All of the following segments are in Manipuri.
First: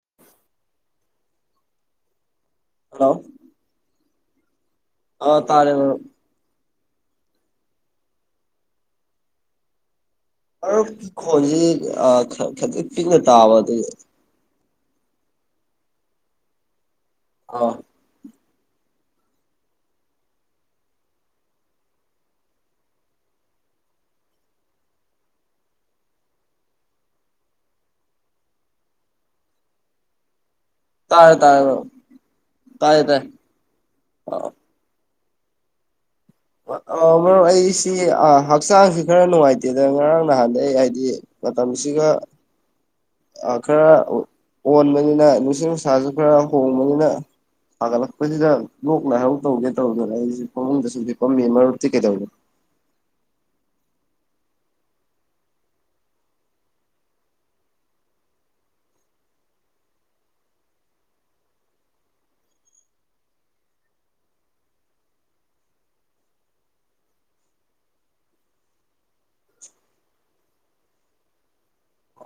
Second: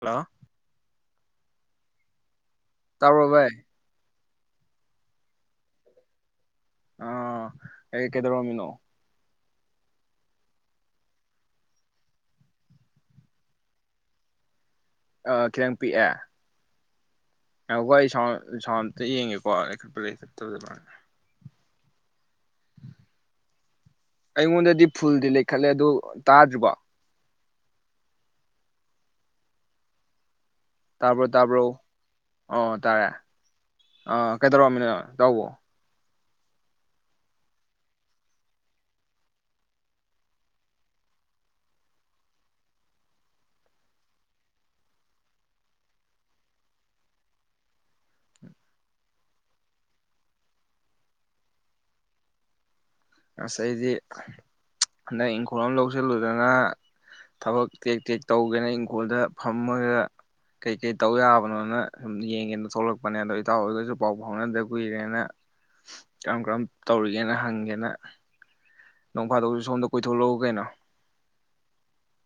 ꯍꯜꯂꯣ ꯇꯥꯥꯕꯔꯣ ꯚꯥꯏ ꯑ ꯇꯥꯔꯦ ꯃꯔꯨꯞ ꯑꯥ ꯑꯦ ꯀꯩꯗꯧꯔꯝꯃꯤꯅꯣ ꯃꯔꯨꯞ ꯈꯣꯟꯖꯤ ꯑ ꯈꯔ ꯈꯔꯗꯤ ꯄꯤꯛꯅ ꯇꯥꯕ ꯑꯗꯨ ꯑ ꯈꯤꯇꯪ ꯄꯤꯛꯑꯦ ꯑꯥ ꯑ ꯍꯣꯏ ꯁꯥꯎꯟ ꯁꯥꯎꯟ ꯑꯝꯇ ꯌꯦꯡꯒꯦꯀꯣ ꯂꯩꯈꯠꯄꯔ ꯂꯩꯈꯠꯇꯕ ꯑꯩꯉꯣꯟꯗꯗꯤ ꯐꯨꯜꯗꯤ ꯂꯩꯈꯠꯂꯦ ꯑꯗꯨ ꯇꯥꯗ꯭ꯔꯤꯕꯣ ꯇꯥꯕ꯭ꯔꯣ ꯇꯥꯔꯦ ꯇꯥꯔꯦ ꯇꯥꯕ꯭ꯔꯣ ꯃꯔꯨꯞ ꯑꯣ ꯇꯥꯔꯦ ꯑ ꯀꯩꯗꯧꯔꯝꯃꯤꯅꯣ ꯅ ꯇꯥꯥꯎꯕꯣ ꯃ ꯑ ꯃꯔꯨꯞ ꯑꯩꯁꯤ ꯑ ꯍꯛꯆꯥꯡꯁꯤ ꯈꯔ ꯅꯨꯡꯉꯥꯏꯇꯦꯗꯅ ꯉꯔꯥꯡ ꯅꯍꯥꯟꯗꯩ ꯍꯥꯏꯗꯤ ꯃꯇꯝꯁꯤꯒ ꯑ ꯈꯔ ꯑꯣꯟꯕꯅꯤꯅ ꯅꯨꯡꯁꯤꯠ ꯅꯨꯡꯁꯥꯁꯨ ꯈꯔ ꯍꯣꯡꯕꯅꯤꯅ ꯁꯥꯒꯠꯂꯛꯄꯁꯤꯗ ꯂꯣꯛ ꯂꯥꯏꯍꯧ ꯇꯧꯒꯦ ꯇꯧꯗꯅ ꯑꯩꯁꯤꯁꯨ ꯐꯃꯨꯡꯗ ꯁꯨꯝ ꯍꯤꯞꯄꯝꯃꯤ ꯃꯔꯨꯞꯇꯤ ꯀꯩꯗꯩꯅꯣ ꯑꯁ ꯑꯩꯗꯤ ꯆꯞ ꯍꯟꯗꯛ ꯏꯪꯈꯣꯜ ꯑꯝ ꯂꯧꯁꯤꯜꯂꯨꯗꯅ ꯊꯕꯛ ꯇꯦꯛ ꯇꯦꯛ ꯇꯧꯒꯦꯅ ꯏꯪꯈꯣꯜꯗ ꯐꯝꯃꯒ ꯀꯩꯀꯩ ꯇꯧ ꯌꯥꯕꯅꯣꯅ ꯁꯨꯝ ꯌꯦꯡꯒꯦꯅ ꯊꯣꯛꯂꯛꯄꯅꯦ ꯑꯗ ꯏꯇꯥꯎ ꯍꯣꯏꯔꯒꯁꯨ ꯄꯥꯎ ꯐꯥꯎꯅꯗ ꯀꯨꯏꯔꯦꯅ ꯀꯔꯝ ꯀꯔꯝ ꯇꯧꯔꯤꯒꯦꯅ ꯍꯪꯒꯦꯅ ꯅꯣꯡ ꯐꯥꯗꯣꯛꯁꯨ ꯁꯣꯝꯗ ꯀꯣꯏꯊꯣꯛꯂꯛꯎ ꯀꯩꯅꯣ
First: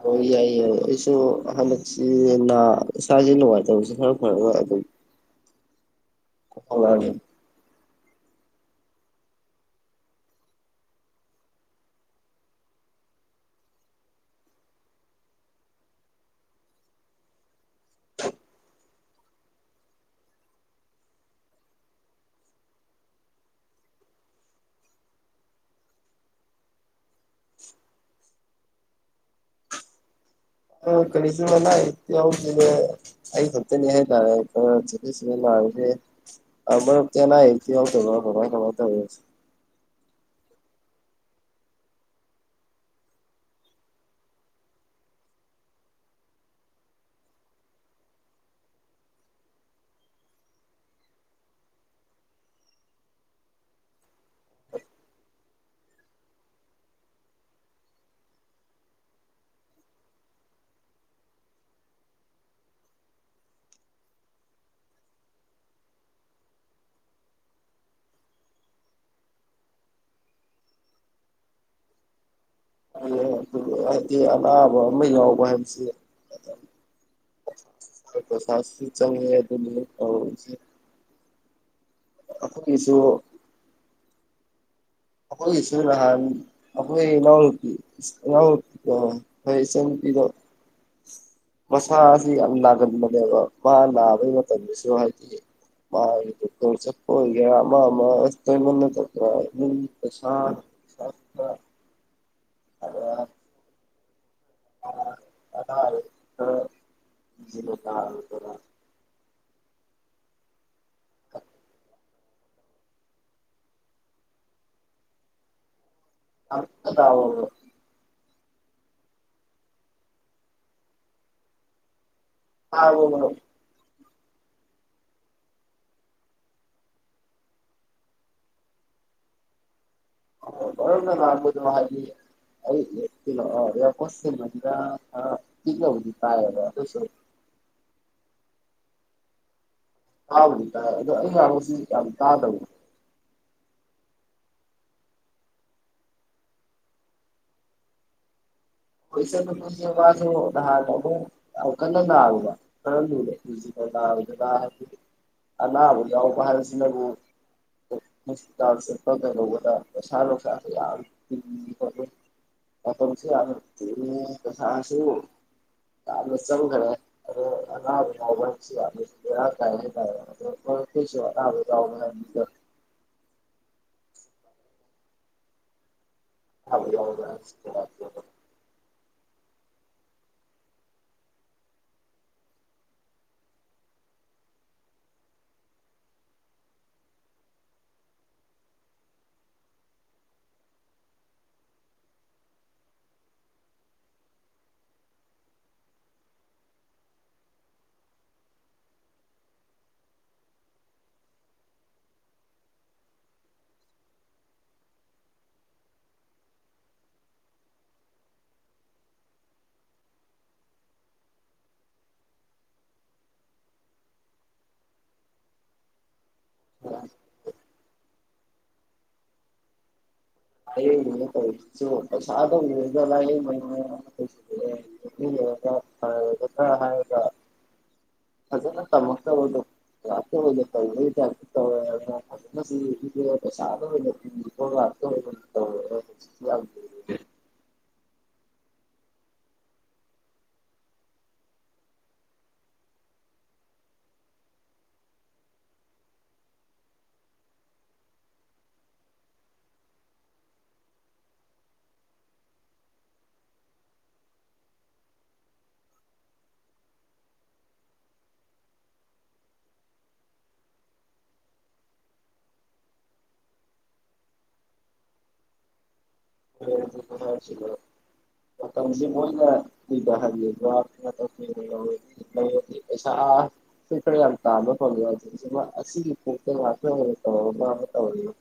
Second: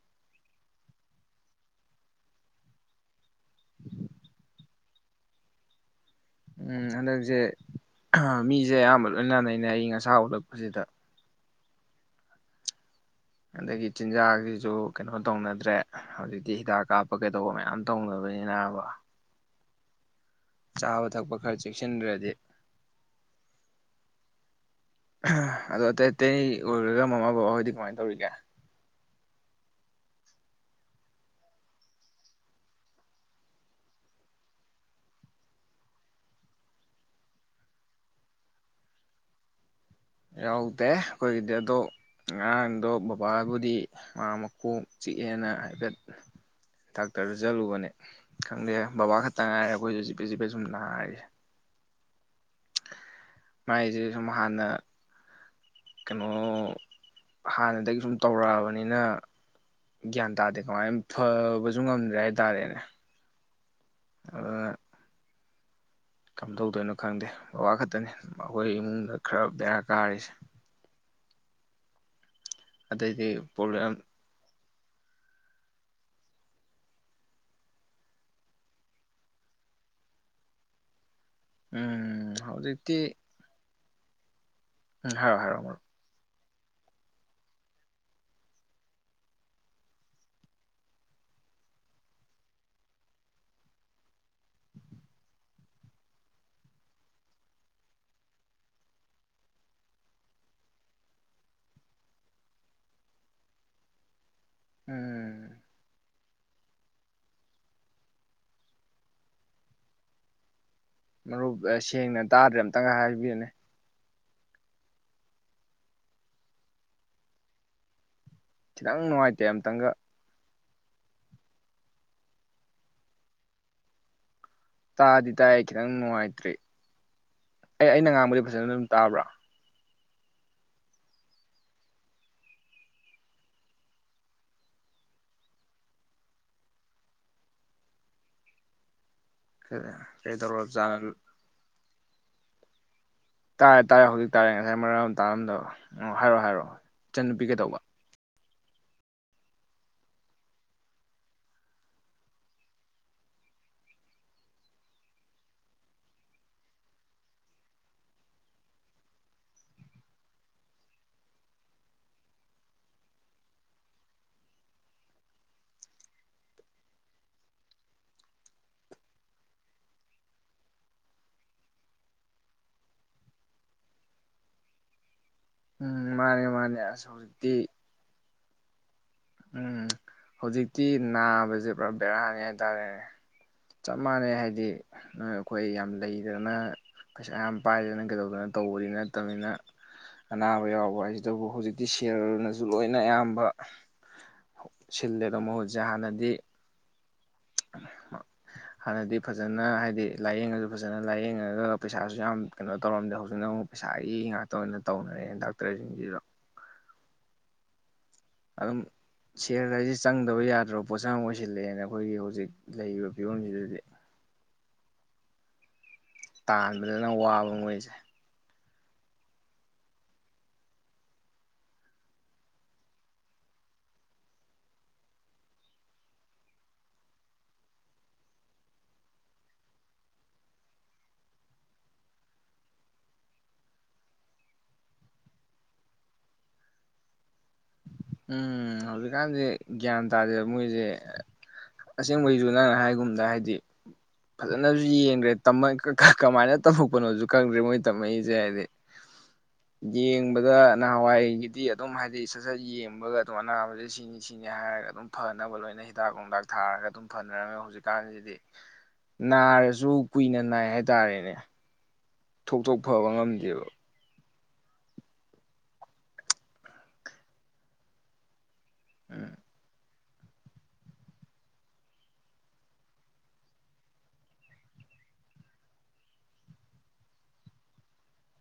ꯍꯣꯏ ꯌꯥꯏ ꯌꯥꯏ ꯑꯩꯁꯨ ꯍꯟꯗꯛꯁꯤ ꯅꯥ ꯏꯁꯥꯥꯁꯦ ꯅꯨꯡꯉꯥꯏꯇꯕꯁꯦ ꯈꯔ ꯐꯔꯒ ꯑꯗꯨꯝ ꯎꯝ ꯍꯧꯔꯛꯑꯒꯦ ꯍꯟꯗꯛꯁꯦ ꯈ ꯃꯤꯖꯦ ꯑꯌꯥꯝꯕ ꯂꯣꯏꯅ ꯅꯥꯅꯩꯅꯦ ꯑꯏꯪ ꯑꯁꯥ ꯎꯠꯂꯛꯄꯁꯤꯗ ꯑꯗꯒꯤ ꯆꯤꯟꯖꯥꯛꯖꯤꯖꯨ ꯀꯩꯅꯣ ꯇꯧꯅꯗ꯭ꯔꯦ ꯍꯧꯖꯤꯛꯇꯤ ꯍꯤꯗꯥꯛ ꯀꯥꯞꯄ ꯀꯩꯗꯧꯕ ꯃꯌꯥꯝ ꯇꯧꯅꯕꯅꯤꯅꯕ ꯆꯥꯕ ꯊꯛꯄ ꯈꯔ ꯆꯦꯛꯁꯤꯟꯗ꯭ꯔꯗꯤ ꯑ ꯍ ꯑꯗꯣ ꯑꯇꯩ ꯑꯇꯩ ꯑꯣꯏꯔꯒ ꯃꯃꯥ ꯕꯕꯥꯍꯣꯏꯗꯤ ꯀꯃꯥꯏ ꯇꯧꯔꯤꯒꯦ ꯑ ꯀꯔꯤꯁꯨ ꯑꯅꯥ ꯑꯌꯦꯛ ꯌꯥꯎꯗꯦꯗ ꯑꯩ ꯈꯛꯇꯅꯤ ꯍꯥꯏꯇꯥꯔꯦ ꯈꯔ ꯆꯤꯐꯦꯠ ꯆꯤꯐꯦꯠ ꯅꯥꯔꯤꯁꯦ ꯑ ꯃꯔꯨꯞꯇꯤ ꯑꯅꯥ ꯑꯌꯦꯛ ꯌꯥꯎꯗꯕꯔ ꯀꯃꯥꯏ ꯀꯃꯥꯏ ꯇꯧꯔꯤ ꯌꯥꯎꯗꯦ ꯑꯩꯈꯣꯏꯒꯤꯗꯤ ꯑꯗꯣ ꯉꯔꯥꯡꯗꯣ ꯕꯕꯥꯕꯨꯗꯤ ꯃꯥ ꯃꯀꯣꯛ ꯆꯤꯛꯑꯦꯅ ꯍꯥꯏꯐꯦꯠ ꯗꯥꯛꯇꯔꯗ ꯆꯠꯂꯨꯕꯅꯦ ꯈꯪꯗꯦ ꯕꯕꯥ ꯈꯛꯇ ꯉꯥꯏꯔꯦ ꯑꯩꯈꯣꯏꯁꯨ ꯆꯤꯐꯦꯠ ꯆꯤꯐꯦꯠ ꯁꯨꯝ ꯅꯥꯔꯤꯁꯦ ꯃꯥꯏꯖꯦ ꯁꯨꯝ ꯍꯥꯟꯅ ꯀꯩꯅꯣ ꯍꯥꯟꯅꯗꯒꯤ ꯁꯨꯝ ꯇꯧꯔꯛꯑꯕꯅꯤꯅ ꯒ꯭ꯌꯥꯟ ꯇꯥꯗꯦ ꯀꯃꯥꯏꯅ ꯐꯕꯁꯨ ꯉꯝꯗ꯭ꯔꯦ ꯍꯥꯏ ꯇꯥꯔꯦ ꯑꯗꯨꯅ ꯀꯝꯗꯧꯗꯣꯏꯅꯣ ꯈꯪꯗꯦ ꯕꯕꯥ ꯈꯛꯇꯅꯤ ꯑꯩꯈꯣꯏ ꯏꯃꯨꯡꯗ ꯈꯔ ꯕꯦꯔꯥ ꯀꯥꯔꯤꯁꯦ ꯑ ꯑꯗꯩꯗꯤ ꯄ꯭ꯔꯣꯕ꯭ꯂꯦꯝ ꯍꯥꯏꯗꯤ ꯑ ꯑꯐꯕ ꯑꯃ ꯌꯥꯎꯕ ꯍꯥꯏꯕꯁꯦ ꯄꯁꯥꯁꯨ ꯆꯪꯉꯦ ꯑꯗꯨꯅꯤꯁꯦ ꯎꯝ ꯍꯧꯖꯤꯛꯇꯤ ꯎꯝ ꯍꯥꯏꯔꯣ ꯍꯥꯏꯔꯣ ꯃꯔꯨꯞ ꯍꯣꯏꯁꯨꯍ ꯑꯩꯈꯣꯏ ꯏꯅꯥꯎꯅꯨꯄꯤ ꯏꯅꯥꯎꯅꯨꯄꯤꯗ ꯑꯩꯣꯏ ꯏꯆꯟ ꯅꯨꯨꯄꯤꯗꯣ ꯃꯁꯥꯁꯤ ꯌꯥꯝ ꯅꯥꯒꯟꯕꯅꯦꯕ ꯃꯥ ꯅꯥꯕꯒꯤ ꯃꯇꯝꯗꯁꯨ ꯍꯥꯏꯗꯤ ꯃꯥꯒꯤ ꯗꯣꯛꯇꯔ ꯆꯠꯄ ꯑꯣꯏꯒꯦꯔꯥ ꯑꯃ ꯑꯃ ꯇꯣꯏꯃꯅ ꯑꯗꯨꯝ ꯄꯩꯁꯥ ꯆ ꯑ ꯑ ꯎꯝ ꯑꯦ ꯣ ꯕ ꯇ ꯇꯔꯥ ꯃꯔꯨꯞ ꯁꯦꯡꯅ ꯇꯥꯗ꯭ꯔꯦ ꯑꯃꯝꯇꯪꯒ ꯍꯥꯏꯕꯤꯔꯅꯦ ꯑ ꯇ ꯈꯤꯇꯪ ꯅꯨꯡꯉꯥꯏꯇꯦ ꯑꯇꯪꯒ ꯑ ꯍ ꯍꯣ ꯇꯥꯗꯤ ꯇꯥꯏꯌꯦ ꯈꯤꯇꯪ ꯅꯨꯡꯉꯥꯏꯇ꯭ꯔꯤ ꯑꯦ ꯑꯩꯅ ꯉꯥꯡꯕꯨꯗꯤ ꯐꯖꯅ ꯑꯗꯨꯝ ꯇꯥꯕ꯭ꯔꯥ ꯑ ꯔ ꯂꯗ ꯍꯥꯏꯗꯤ ꯑꯩꯣ ꯀꯣ ꯃꯅ ꯀꯤꯅ ꯍꯧꯖꯤꯗꯤ ꯇꯥꯏꯕꯁꯨ ꯍꯗꯤꯠꯇ ꯀꯩꯗꯧꯔꯕꯖꯥꯠꯅꯣ ꯑꯗꯨ ꯑꯗꯨꯁꯤ ꯆ ꯇꯥ ꯇꯕꯨ ꯇꯥꯔꯦ ꯇꯥꯔꯦ ꯍꯧꯖꯤꯛ ꯇꯥꯔꯦ ꯉꯁꯥꯏ ꯃꯔꯝꯝ ꯇꯥꯔꯝꯗ ꯍꯥꯏꯔꯛꯑꯣ ꯍꯥꯏꯔꯛꯑꯣ ꯏꯆꯟꯅꯨꯄꯤ ꯀꯩꯗꯧꯕ ꯄꯣꯏꯁ ꯋꯥꯁꯨ ꯅꯍꯥꯟ ꯑꯃꯨꯛ ꯀꯟꯅ ꯅꯥꯔꯨꯕ ꯀꯔ ꯐꯁꯤꯅ ꯅꯥꯕꯗꯅ ꯑ ꯂꯅꯥꯕ ꯌꯥꯎꯕ ꯍꯥꯏꯁꯤꯅꯕꯨ ꯍꯣꯁꯄꯤꯇꯥꯜ ꯆꯠꯄ ꯀꯩꯗꯧꯕꯗ ꯄꯩꯁꯥ ꯂꯅꯨꯡꯁꯥꯁꯨ ꯌꯥꯝ ꯈꯣꯠꯁꯨ ꯌꯥꯝ ꯁ ꯆꯥꯗ ꯆꯒꯔꯦ ꯑ ꯑꯎ ꯁꯤꯗ ꯀ ꯇ ꯎꯝ ꯃꯥꯅꯦ ꯃꯥꯅꯦ ꯑꯅꯥꯕ ꯑꯁ ꯌꯥꯎꯕ ꯍꯥꯏꯕꯁꯤ ꯍꯧꯖꯤꯛꯇꯤ ꯎꯝ ꯍꯧꯖꯤꯛꯇꯤ ꯅꯥꯕꯁꯦ ꯄꯨꯔꯥ ꯕꯦꯔꯥꯅꯤ ꯍꯥꯏꯇꯥꯔꯦꯅꯦ ꯆꯞ ꯃꯥꯟꯅꯩ ꯍꯥꯏꯗꯤ ꯑꯩꯈꯣꯏ ꯌꯥꯝ ꯂꯩꯗꯅ ꯄꯩꯁꯥ ꯌꯥꯝ ꯄꯥꯏꯗꯅ ꯀꯩꯗꯧꯗꯅ ꯇꯧꯕꯗꯤ ꯅꯠꯇꯕꯅꯤꯅ ꯑꯅꯥꯕ ꯌꯥꯎꯕ ꯍꯥꯏꯁꯤ ꯑꯗꯨꯕꯨ ꯍꯧꯖꯤꯛꯇꯤ ꯁꯦꯜꯅꯁꯨ ꯂꯣꯏꯅ ꯑꯌꯥꯝꯕ ꯁꯤꯜꯂꯦ ꯑꯗꯣ ꯃꯍꯨꯠꯁꯦ ꯍꯥꯟꯅꯗꯤ ꯍꯥꯟꯅꯗꯤ ꯐꯖꯅ ꯍꯥꯏꯗꯤ ꯂꯥꯏꯌꯦꯡꯉꯁꯨ ꯐꯖꯅ ꯂꯥꯏꯌꯦꯡꯉꯒ ꯄꯩꯁꯥꯁꯨ ꯌꯥꯝ ꯀꯩꯅꯣ ꯇꯧꯔꯝꯗꯦ ꯍꯧꯖꯤꯛꯅ ꯑꯃꯨꯛ ꯄꯩꯁꯥꯒꯤ ꯉꯥꯛꯇ ꯑꯣꯏꯅ ꯇꯧꯅꯔꯛꯦ ꯗꯥꯛꯇꯔꯁꯤꯡꯁꯤꯗ ꯑꯗꯨꯝ ꯁꯔꯗ ꯍꯥꯏꯁꯦ ꯆꯪꯗꯕ ꯌꯥꯗ꯭ꯔꯕ ꯄꯣꯠꯁꯥ ꯑꯃ ꯑꯣꯏꯁꯤꯜꯂꯛꯑꯦꯅ ꯑꯩꯈꯣꯏꯒꯤ ꯍꯧꯖꯤꯛ ꯂꯩꯔꯤꯕ ꯐꯤꯕꯝꯁꯤꯗꯗꯤ ꯇꯥꯟꯕꯗꯅ ꯋꯥꯕ ꯃꯣꯏꯁꯦ ꯍꯥꯏꯌꯦꯅ ꯇꯧꯁꯤꯁꯨ ꯄꯩꯁꯥꯗ ꯑꯣꯏꯔꯒ ꯂꯥꯏꯌꯦꯡꯒꯒ ꯈꯔ ꯍꯥꯏꯔꯒ ꯐꯖꯅ ꯇꯝꯃꯛꯇꯕꯗꯣ ꯂꯇ ꯑꯣꯏꯅ ꯇꯧꯔꯦ ꯇꯧꯔꯦꯒ ꯐꯖꯅ ꯄꯩꯁꯥꯗ ꯑꯣꯏꯅ ꯉꯥꯛꯇ ꯑꯣ ꯎꯝ ꯍꯧꯖꯤꯛꯀꯥꯟꯁꯦ ꯒ꯭ꯌꯥꯟ ꯇꯥꯗꯦꯕ ꯃꯣꯏꯁꯦ ꯑꯁꯦꯡꯕꯩꯁꯨ ꯅꯍꯥꯟ ꯅ ꯍꯥꯏꯒꯨꯝꯗ ꯍꯥꯏꯗꯤ ꯐꯖꯅꯁꯨ ꯌꯦꯡꯗ꯭ꯔꯦ ꯀꯃꯥꯏꯅ ꯇꯝꯃꯛꯄꯅꯣꯁꯨ ꯈꯪꯗ꯭ꯔꯦ ꯃꯣꯏ ꯇꯝꯃꯛꯏꯁꯦ ꯍꯥꯏꯗꯤ ꯌꯦꯡꯕꯗ ꯅꯍꯥꯟꯋꯥꯏꯒꯤꯗꯤ ꯑꯗꯨꯝ ꯍꯥꯏꯗꯤ ꯁꯠ ꯁꯠ ꯌꯦꯡꯕ ꯨꯝꯕꯒ ꯑꯗꯨꯝ ꯑꯅꯥꯕꯁꯦ ꯁꯤꯅꯤ ꯁꯤꯅꯤ ꯍꯥꯏꯔꯒ ꯑꯗꯨꯝ ꯐꯅꯕ ꯂꯣꯏꯅ ꯍꯤꯗꯥꯛ ꯂꯥꯡꯇꯥꯛ ꯊꯥꯔꯒ ꯑꯗꯨꯝ ꯐꯅꯔꯝꯃꯦ ꯍꯧꯖꯤꯛꯀꯥꯟꯁꯤꯗꯤ ꯅꯥꯔꯁꯨ ꯀꯨꯏꯅ ꯅꯥꯏ ꯍꯥꯏꯇꯥꯔꯦꯅꯦ ꯊꯣꯛꯇꯣꯛ ꯐꯕ ꯉꯝꯗꯦꯕ ꯃꯇꯝꯁꯤꯕ ꯎꯝ ꯍꯥꯏꯥꯔ ꯌꯥꯝ ꯇꯥꯕ ꯐꯪꯉ ꯑꯁꯤꯒꯤ ꯄꯣꯛ ꯉ ꯇꯧ ꯑꯃ ꯇꯧꯗ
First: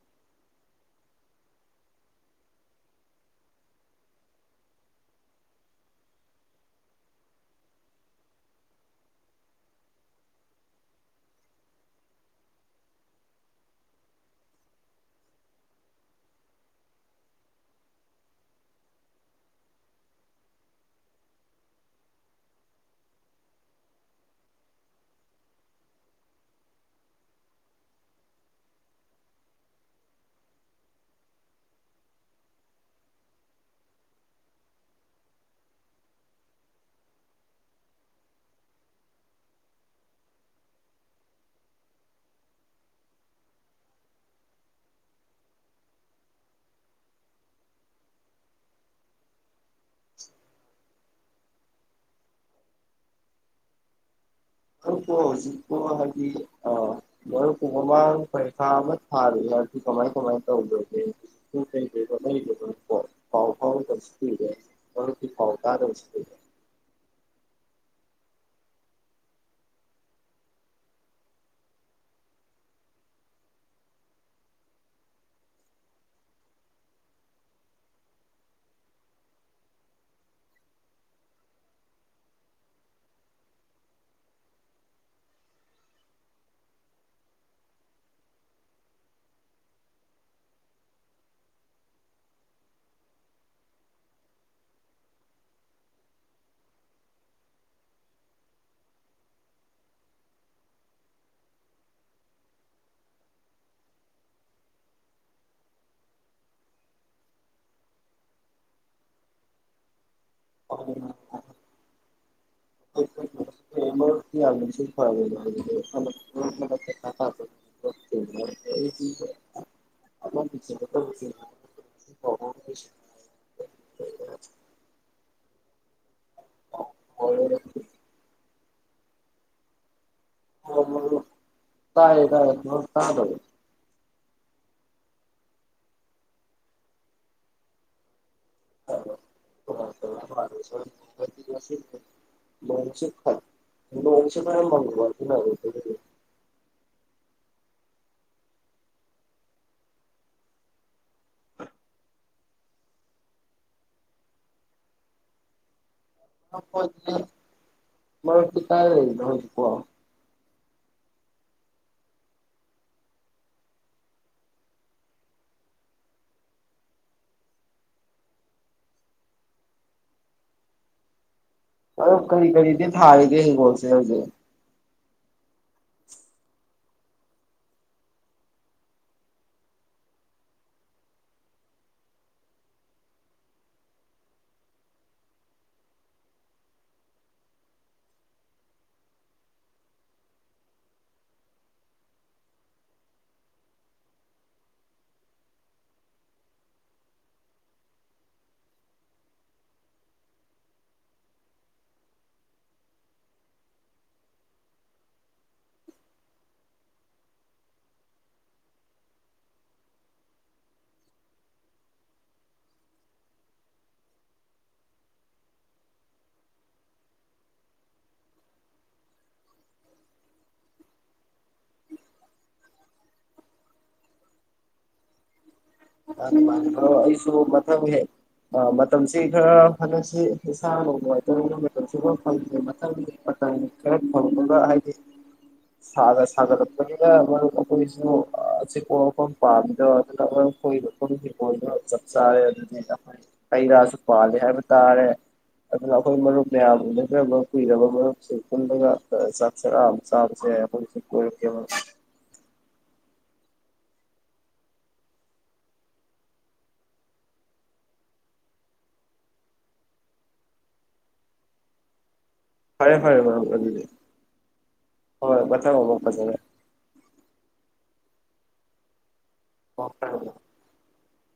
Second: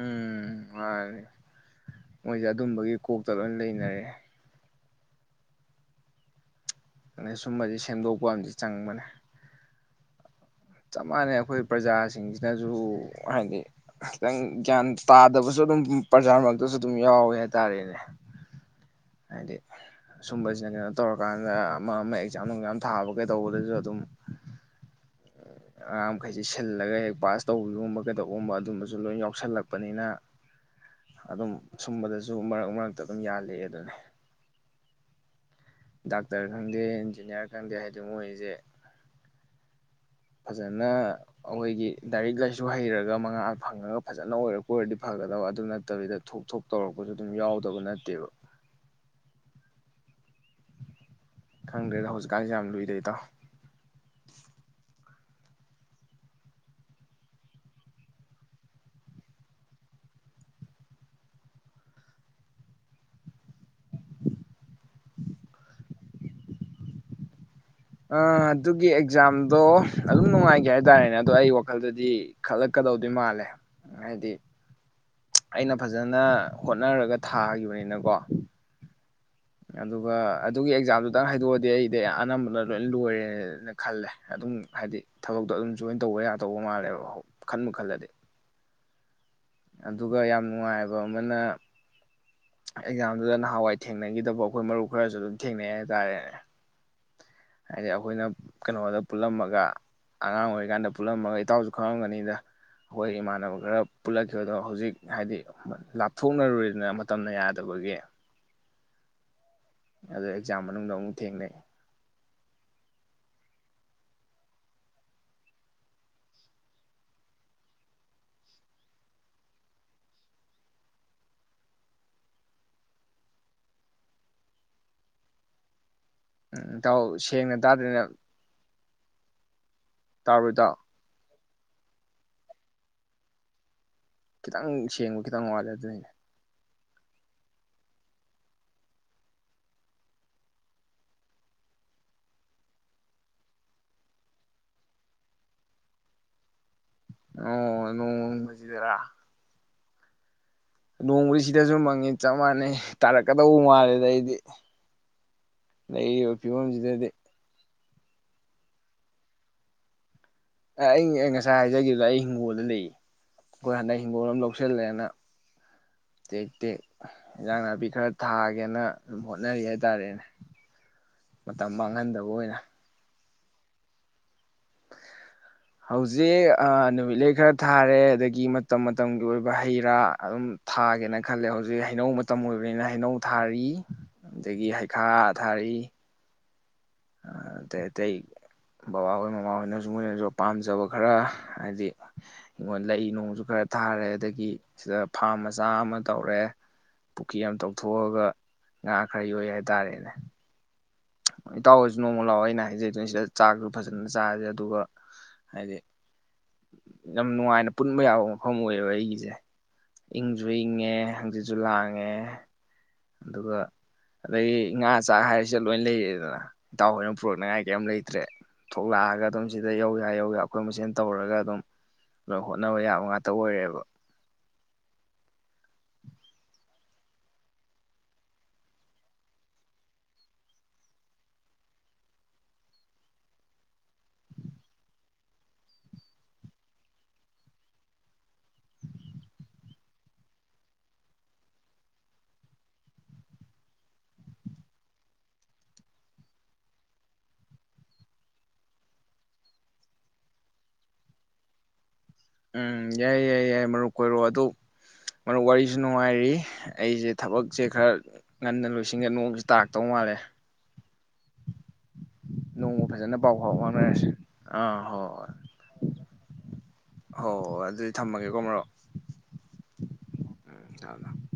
ꯎꯝ ꯃꯥꯅꯤ ꯃꯣꯏꯁꯦ ꯑꯗꯨꯝꯕꯒꯤ ꯀꯣꯛꯇ ꯂꯣꯏ ꯂꯩꯅꯔꯦ ꯑ ꯁꯨꯝꯕꯕꯁꯤ ꯁꯦꯝꯗꯣꯛꯄ ꯑꯃꯗꯤ ꯆꯪꯕꯅꯦ ꯆꯞ ꯃꯥꯟꯅꯩ ꯑꯩꯈꯣꯏ ꯄ꯭ꯔꯖꯥꯁꯤꯡꯁꯤꯅꯁꯨ ꯍꯥꯏꯗꯤ ꯈꯤꯇꯪ ꯒ꯭ꯌꯥꯟ ꯇꯥꯗꯕꯁꯨ ꯑꯗꯨꯝ ꯄ꯭ꯔꯖꯥ ꯃꯔꯛꯇꯁꯨ ꯑꯗꯨꯝ ꯌꯥꯎꯋꯦ ꯍꯥꯏꯇꯥꯥꯔꯦꯅꯦ ꯍꯥꯏꯗꯤ ꯁꯁꯨꯝꯕꯁꯤꯅ ꯀꯩꯅꯣ ꯇꯧꯔꯀꯥꯟꯗ ꯑꯃ ꯑꯃ ꯑꯦꯛꯖꯥꯝ ꯅꯨꯡꯖꯥꯝ ꯊꯥꯕꯒꯩꯗꯧꯕꯗꯁꯨ ꯑꯗꯨꯝ ꯑꯉꯥꯡ ꯃꯈꯩꯁꯤ ꯁꯤꯜꯂꯒ ꯍꯦꯛ ꯄꯥꯁ ꯇꯧꯕꯤꯒꯨꯝꯕ ꯀꯩꯗꯧꯕꯒꯨꯝꯕ ꯑꯗꯨꯝꯕꯁꯨ ꯂꯣꯏ ꯌꯥꯎꯁꯜꯂꯛꯄꯅꯤꯅ ꯑꯗꯨꯝ ꯁꯨꯝꯕꯗꯁꯨ ꯃꯔꯛ ꯃꯔꯛꯇ ꯑꯗꯨꯝ ꯌꯥꯜꯂꯛꯑꯦ ꯑꯗꯨꯅꯤ ꯗꯥꯛꯇꯔ ꯈꯪꯗꯦ ꯏꯟꯖꯤꯅꯤꯌꯥꯔ ꯈꯪꯗꯦ ꯍꯥꯏꯗ ꯃꯣꯏꯁꯦ ꯐꯖꯅ ꯑꯩꯈꯣꯏꯒꯤ ꯗꯥꯏꯔꯤꯛ ꯂꯥꯏꯁꯨ ꯍꯩꯔꯒ ꯃꯉꯥꯍ ꯐꯪꯉꯒ ꯐꯖꯅ ꯑꯣꯏꯔꯛꯄ ꯑꯣꯏꯔꯗꯤ ꯐꯒꯗꯕ ꯑꯗꯨ ꯅꯠꯇꯕꯤꯗ ꯊꯣꯛ ꯊꯣꯛ ꯇꯧꯔꯛꯄꯁꯨ ꯑꯗꯨꯝ ꯌꯥꯎꯗꯕ ꯅꯠꯇꯦꯕ [inaudible] ꯈꯪꯗ꯭ꯔꯦꯗ ꯍꯧꯖꯤꯛꯀꯥꯟꯁꯦ ꯌꯥꯝ ꯂꯨꯏꯗꯦ ꯏꯗꯣ ꯃꯔꯨꯞꯄꯨ ꯍꯧꯖꯤꯛꯄꯨ ꯍꯥꯏꯗꯤ ꯃꯔꯨꯞꯄꯨ ꯃꯃꯥꯡ ꯄꯔꯤꯈꯥ ꯑꯃ ꯊꯥꯔꯤ ꯍꯥꯏꯔꯗꯤ ꯀꯃꯥꯏ ꯀꯃꯥꯏ ꯇꯧꯗꯒꯦ ꯀꯩꯗꯣꯗꯣ ꯄꯥꯎ ꯐꯥꯎꯗꯕꯁꯨ ꯀꯨꯏꯔꯦ ꯃꯔꯨꯞꯀꯤꯨ ꯄꯥꯎ ꯇꯥꯗꯕꯁꯨ ꯀꯨꯏꯔꯦ ꯑ ꯑꯗꯨꯒꯤ ꯑꯦꯛꯖꯥꯝꯗꯣ ꯑꯗꯨꯝ ꯅꯨꯡꯉꯥꯏꯒꯦ ꯍꯥꯏꯇꯥꯔꯦꯅꯦ ꯑꯗꯣ ꯑꯩ ꯋꯥꯈꯜꯗꯗꯤ ꯈꯜꯂꯛꯀꯗꯧꯗꯣꯏ ꯃꯥꯜꯂꯦ ꯍꯥꯏꯗꯤ ꯑꯩꯅ ꯐꯖꯅ ꯍꯣꯠꯅꯔꯒ ꯊꯥꯈꯤꯕꯅꯤꯅꯀꯣ ꯑꯗꯨꯒ ꯑꯗꯨꯒꯤ ꯑꯦꯛꯖꯥꯝꯗꯨꯇꯪ ꯍꯥꯏꯗꯣꯛꯑꯗꯤ ꯑꯩꯗꯤ ꯑꯅꯝꯕꯅ ꯂꯣꯏ ꯂꯣꯏꯔꯦꯅ ꯈꯜꯂꯦ ꯑꯗꯨꯝ ꯍꯥꯏꯗꯤ ꯊꯕꯛꯇꯣ ꯑꯗꯨꯝ ꯖꯣꯏꯟ ꯇꯧꯕ ꯌꯥꯗꯧꯕ ꯃꯥꯜꯂꯦꯕ ꯈꯟꯕ ꯈꯜꯂꯗꯤ ꯑꯗꯨꯒ ꯌꯥꯝ ꯅꯨꯡꯉꯥꯏꯕ ꯑꯃꯅ ꯑꯦꯛꯖꯥꯝꯗꯨꯗ ꯅꯍꯥꯟꯋꯥꯏ ꯊꯦꯡꯅꯈꯤꯗꯕ ꯑꯩꯈꯣꯏ ꯃꯔꯨꯞ ꯈꯔꯁꯨ ꯑꯗꯨꯝ ꯊꯦꯡꯅꯩ ꯍꯥꯏꯇꯥꯔꯦ ꯍꯥꯏꯗꯤ ꯑꯩꯈꯣꯏꯅ ꯀꯩꯅꯣꯗ ꯄꯨꯜꯂꯝꯃꯒ ꯑꯉꯥꯡ ꯑꯣꯏꯔꯤꯀꯥꯟꯗ ꯄꯨꯜꯂꯝꯃꯒ ꯏꯇꯥꯎꯁꯨ ꯈꯪꯉꯝꯒꯅꯤꯗ ꯑꯩꯈꯣꯏ ꯏꯃꯥꯟꯅꯕ ꯈꯔ ꯄꯨꯜꯂꯛ ꯈꯤꯕꯗꯣ ꯍꯧꯖꯤꯛ ꯍꯥꯏꯗꯤ ꯂꯥꯞꯊꯣꯛꯅꯔꯨꯔ‌ꯦꯗꯅ ꯃꯇꯝꯅ ꯌꯥꯗꯕꯒꯤ ꯑꯗ ꯑꯦꯛꯖꯥꯝ ꯃꯅꯨꯡꯗ ꯑꯃꯨꯛ ꯊꯦꯡꯅꯩ [unintelligible] ꯎꯝ ꯄꯥꯎ ꯏꯇꯥꯎ ꯁꯦꯡꯅ ꯐꯥꯎꯔꯛꯇ꯭ꯔꯤ꯫ ꯇꯥꯗ‌ꯦꯅ‌ꯦ ꯇꯥꯕꯔ‌ꯣ ꯏꯇꯥꯎ ꯑꯣ ꯃꯔꯨꯞ ꯇꯥꯏꯌꯦ ꯇꯥꯏꯌꯦ ꯃꯔꯨꯞ ꯇꯥꯗꯕꯔ‌ꯣ ꯈꯤꯇꯪ ꯁꯦꯡꯕ ꯈꯤꯇꯪ ꯋꯥꯠꯂꯦ ꯑꯗꯨꯅꯤꯅꯦ [unintelligible] ꯑꯣ ꯅ‌ꯣꯡꯃꯪꯕꯖꯤꯗꯔꯥ ꯅꯣꯡꯕꯨꯗꯤ ꯁꯤꯗꯁꯨ ꯃꯪꯉꯤ ꯆꯞ ꯃꯥꯟꯅꯩ ꯇꯥꯔꯛꯀꯗꯧꯕ ꯃꯥꯜꯂꯦꯗ ꯑꯩꯗꯤ ꯂꯩꯔꯤꯕ ꯐꯤꯕꯝꯁꯤꯗꯗꯤ ꯃꯔꯨꯞꯇꯤ ꯀꯥꯏ ꯂꯩꯅ‌ꯣ ꯍꯧꯖꯤꯛꯄ‌ꯣ ꯑꯩ ꯑꯩ ꯉꯁꯥꯏ ꯍꯥꯏꯖꯒꯤꯕꯗꯣ ꯑꯩ ꯍꯤꯡꯒꯣꯜꯗ ꯂꯩ ꯑꯩꯈꯣꯏ ꯍꯟꯗꯛ ꯍꯤꯡꯒꯣꯜ ꯑꯃ ꯂꯧꯁꯤꯜꯂꯦꯅ ꯇꯦꯛ ꯇꯦꯛ ꯏꯟꯖꯥꯡ ꯅꯥꯄꯤ ꯈꯔ ꯊꯥꯒꯦꯅ ꯑꯗꯨꯝ ꯍꯣꯠꯅꯔꯤ ꯍꯥꯏ ꯇꯥꯔꯦꯅꯦ ꯑꯗ‌ꯣ ꯀꯔꯤ ꯀꯔꯤꯗꯤ ꯊꯥꯔꯤ ꯅ ꯍꯤꯡꯒ‌ꯣꯜꯁ‌ꯦ ꯍꯧꯖꯤꯛ ꯍꯧꯖꯤꯛ ꯑ ꯅꯨꯃꯤꯠꯂꯩ ꯈꯔ ꯊꯥꯔꯦ ꯑꯗꯒꯤ ꯃꯇꯝ ꯃꯇꯝꯒꯤ ꯑꯣꯏꯕ ꯍꯩ ꯔꯥ ꯑꯗꯨꯝ ꯊꯥꯒꯦꯅ ꯈꯜꯂꯦ ꯍꯧꯖꯤꯛ ꯍꯩꯅꯧ ꯃꯇꯝ ꯑꯣꯏꯕꯅꯤꯅ ꯍꯩꯅꯧ ꯊꯥꯔꯤ ꯑꯗꯒꯤ ꯍꯩꯈꯥ ꯊꯥꯔꯤ ꯑꯇꯩ ꯑꯇꯩ ꯕꯕꯥꯍꯣꯏ ꯃꯃꯥꯍꯣꯏꯅꯁꯨ ꯃꯣꯏꯅꯁꯨ ꯄꯥꯝꯖꯕ ꯈꯔ ꯍꯥꯏꯗꯤ ꯑꯩꯉꯣꯟ ꯂꯩ ꯅꯨꯡꯁꯨ ꯈꯔ ꯊꯥꯔꯦ ꯑꯗꯒꯤ ꯁꯤꯗ ꯐꯥꯝ ꯃꯆꯥ ꯑꯃ ꯇꯧꯔꯦ ꯄꯨꯈ꯭ꯔꯤ ꯑꯃ ꯇꯧꯊꯣꯛꯑꯒ ꯉꯥ ꯈꯔ ꯌꯣꯛꯑ‌ꯦ ꯍꯥꯏ ꯇꯥꯔꯦꯅꯦ ꯏꯇꯥꯎꯍ‌ꯣꯏꯁꯨ ꯅꯣꯡꯃ ꯂꯥꯛꯑꯣ ꯑꯩꯅ ꯍꯥꯏꯖꯩꯗꯨꯅꯤ ꯁꯤꯗ ꯆꯥꯛꯁꯨ ꯐꯖꯅ ꯆꯥꯥꯁꯦ ꯑꯗꯨꯒ ꯍꯥꯏꯗꯤ ꯌꯥꯝ ꯅꯨꯡꯉꯥꯏꯅ ꯄꯨꯟꯕ ꯌꯥꯕ ꯃꯐꯝ ꯑꯣꯏꯌꯦꯕ ꯑꯩꯒꯤꯁꯦ ꯏꯪꯁꯨ ꯏꯪꯉꯦ ꯍꯪꯆꯤꯠꯁꯨ ꯂꯥꯡꯉꯦ ꯑꯗꯨꯒ ꯑꯗꯒꯤ ꯉꯥ ꯆꯥꯛ ꯍꯥꯏꯔ‌ꯦ ꯁꯤꯗ ꯂꯣꯏ ꯂꯩꯔ‌ꯦꯗꯅ ꯏꯇꯥꯎ ꯍꯣꯏꯅ ꯄꯨꯔꯛꯅꯉꯥꯏ ꯀꯩꯝ ꯂꯩꯇ꯭ꯔꯦ ꯊꯣꯛꯂꯛꯑꯒ ꯑꯗꯨꯝ ꯁꯤꯗ ꯌꯧ ꯌꯥ ꯌꯧ ꯌꯥ ꯑꯩꯈꯣꯏ ꯃꯁꯦꯟ ꯇꯧꯔꯒ ꯑꯗꯨꯝ ꯂꯣꯏ ꯍꯣꯠꯅꯕ ꯌꯥꯕ ꯉꯥꯛꯇ ꯑꯣꯏꯔ‌ꯦꯕ ꯃꯥꯅꯤ ꯃꯥꯅꯤ ꯃꯔꯨꯞ ꯑꯩꯁꯨ ꯃꯊꯪ ꯍꯦꯛ ꯃꯇꯝꯁꯤ ꯈꯔ ꯍꯟꯗꯛꯁꯤ ꯏꯁꯥꯅꯨꯡ ꯅꯨꯡꯉꯥꯏꯇꯕꯒ ꯃꯇꯝꯁꯨ ꯈꯔ ꯐꯪꯗꯦ ꯃꯊꯪꯒꯤ ꯃꯇꯝ ꯈꯔ ꯐꯪꯕꯒ ꯍꯥꯏꯗꯤ ꯁꯥꯒ ꯁꯥꯒꯠꯂꯛꯄꯅꯤꯅ ꯃꯔꯨꯞ ꯑꯩꯈꯣꯏꯁꯨ ꯑꯆꯤꯛꯄ ꯃꯐꯝ ꯄꯥꯝꯃꯤꯗꯣ ꯑꯗꯨꯅ ꯃꯔ ꯑꯩꯈꯣꯏ [unintelligible] ꯅ ꯆꯞ ꯆꯥꯔꯦ ꯑꯗꯨꯗꯤ ꯑꯩꯈꯣꯏ ꯍꯩ ꯔꯥꯁꯨ ꯄꯥꯜꯂ‌ꯦ ꯍꯥꯏꯕ ꯇꯥꯔꯦ ꯑꯗꯨꯅ ꯑꯩꯈꯣꯏ ꯃꯔꯨꯞ ꯃꯌꯥꯝ ꯎꯅꯗꯔꯕ ꯀꯨꯏꯔꯕ ꯃꯔꯨꯞꯁꯤꯡ ꯄꯨꯜꯂꯒ ꯆꯥꯛ ꯆꯔꯥ ꯑꯃ ꯆꯥꯕꯁꯦ ꯑꯩꯈꯣꯏꯁꯨ ꯀꯣꯏꯔꯛꯀꯦꯕ ꯎꯝ ꯌꯥꯏ ꯌꯥꯏ ꯌꯥꯏ ꯃꯔꯨꯞ ꯀꯣꯏꯔ‌ꯣ ꯑꯗ‌ꯣ ꯃꯔꯨꯞ ꯋꯥꯔꯤꯁꯨ ꯅꯨꯡꯉꯥꯏꯔꯤ ꯑꯩꯁꯦ ꯊꯕꯛꯁꯦ ꯈꯔ ꯉꯟꯅ ꯂꯣꯏꯁꯤꯟꯒ‌ꯦ ꯅ‌ꯣꯡꯁꯦ ꯇꯥꯔꯛꯇꯧ ꯃꯥꯜꯂꯦ ꯅꯣꯡꯃ ꯐꯔꯦ ꯐꯖꯅ ꯐꯔꯦ ꯄꯥꯎ ꯃꯔꯨꯞ ꯐꯥꯎ ꯑꯗꯨꯗꯤ ꯐꯥꯎꯅꯔꯁꯦ ꯑꯥ ꯍꯣꯏ ꯍꯣꯏ ꯃꯊꯪ ꯑꯃꯨꯛ ꯐꯖꯅ ꯍꯣꯏ ꯍꯣꯏ ꯑꯗꯨꯗꯤ ꯊꯝꯃꯒꯦꯀꯣ ꯃꯔꯨꯞ ꯎꯝ ꯊꯝꯃꯦ [unintelligible]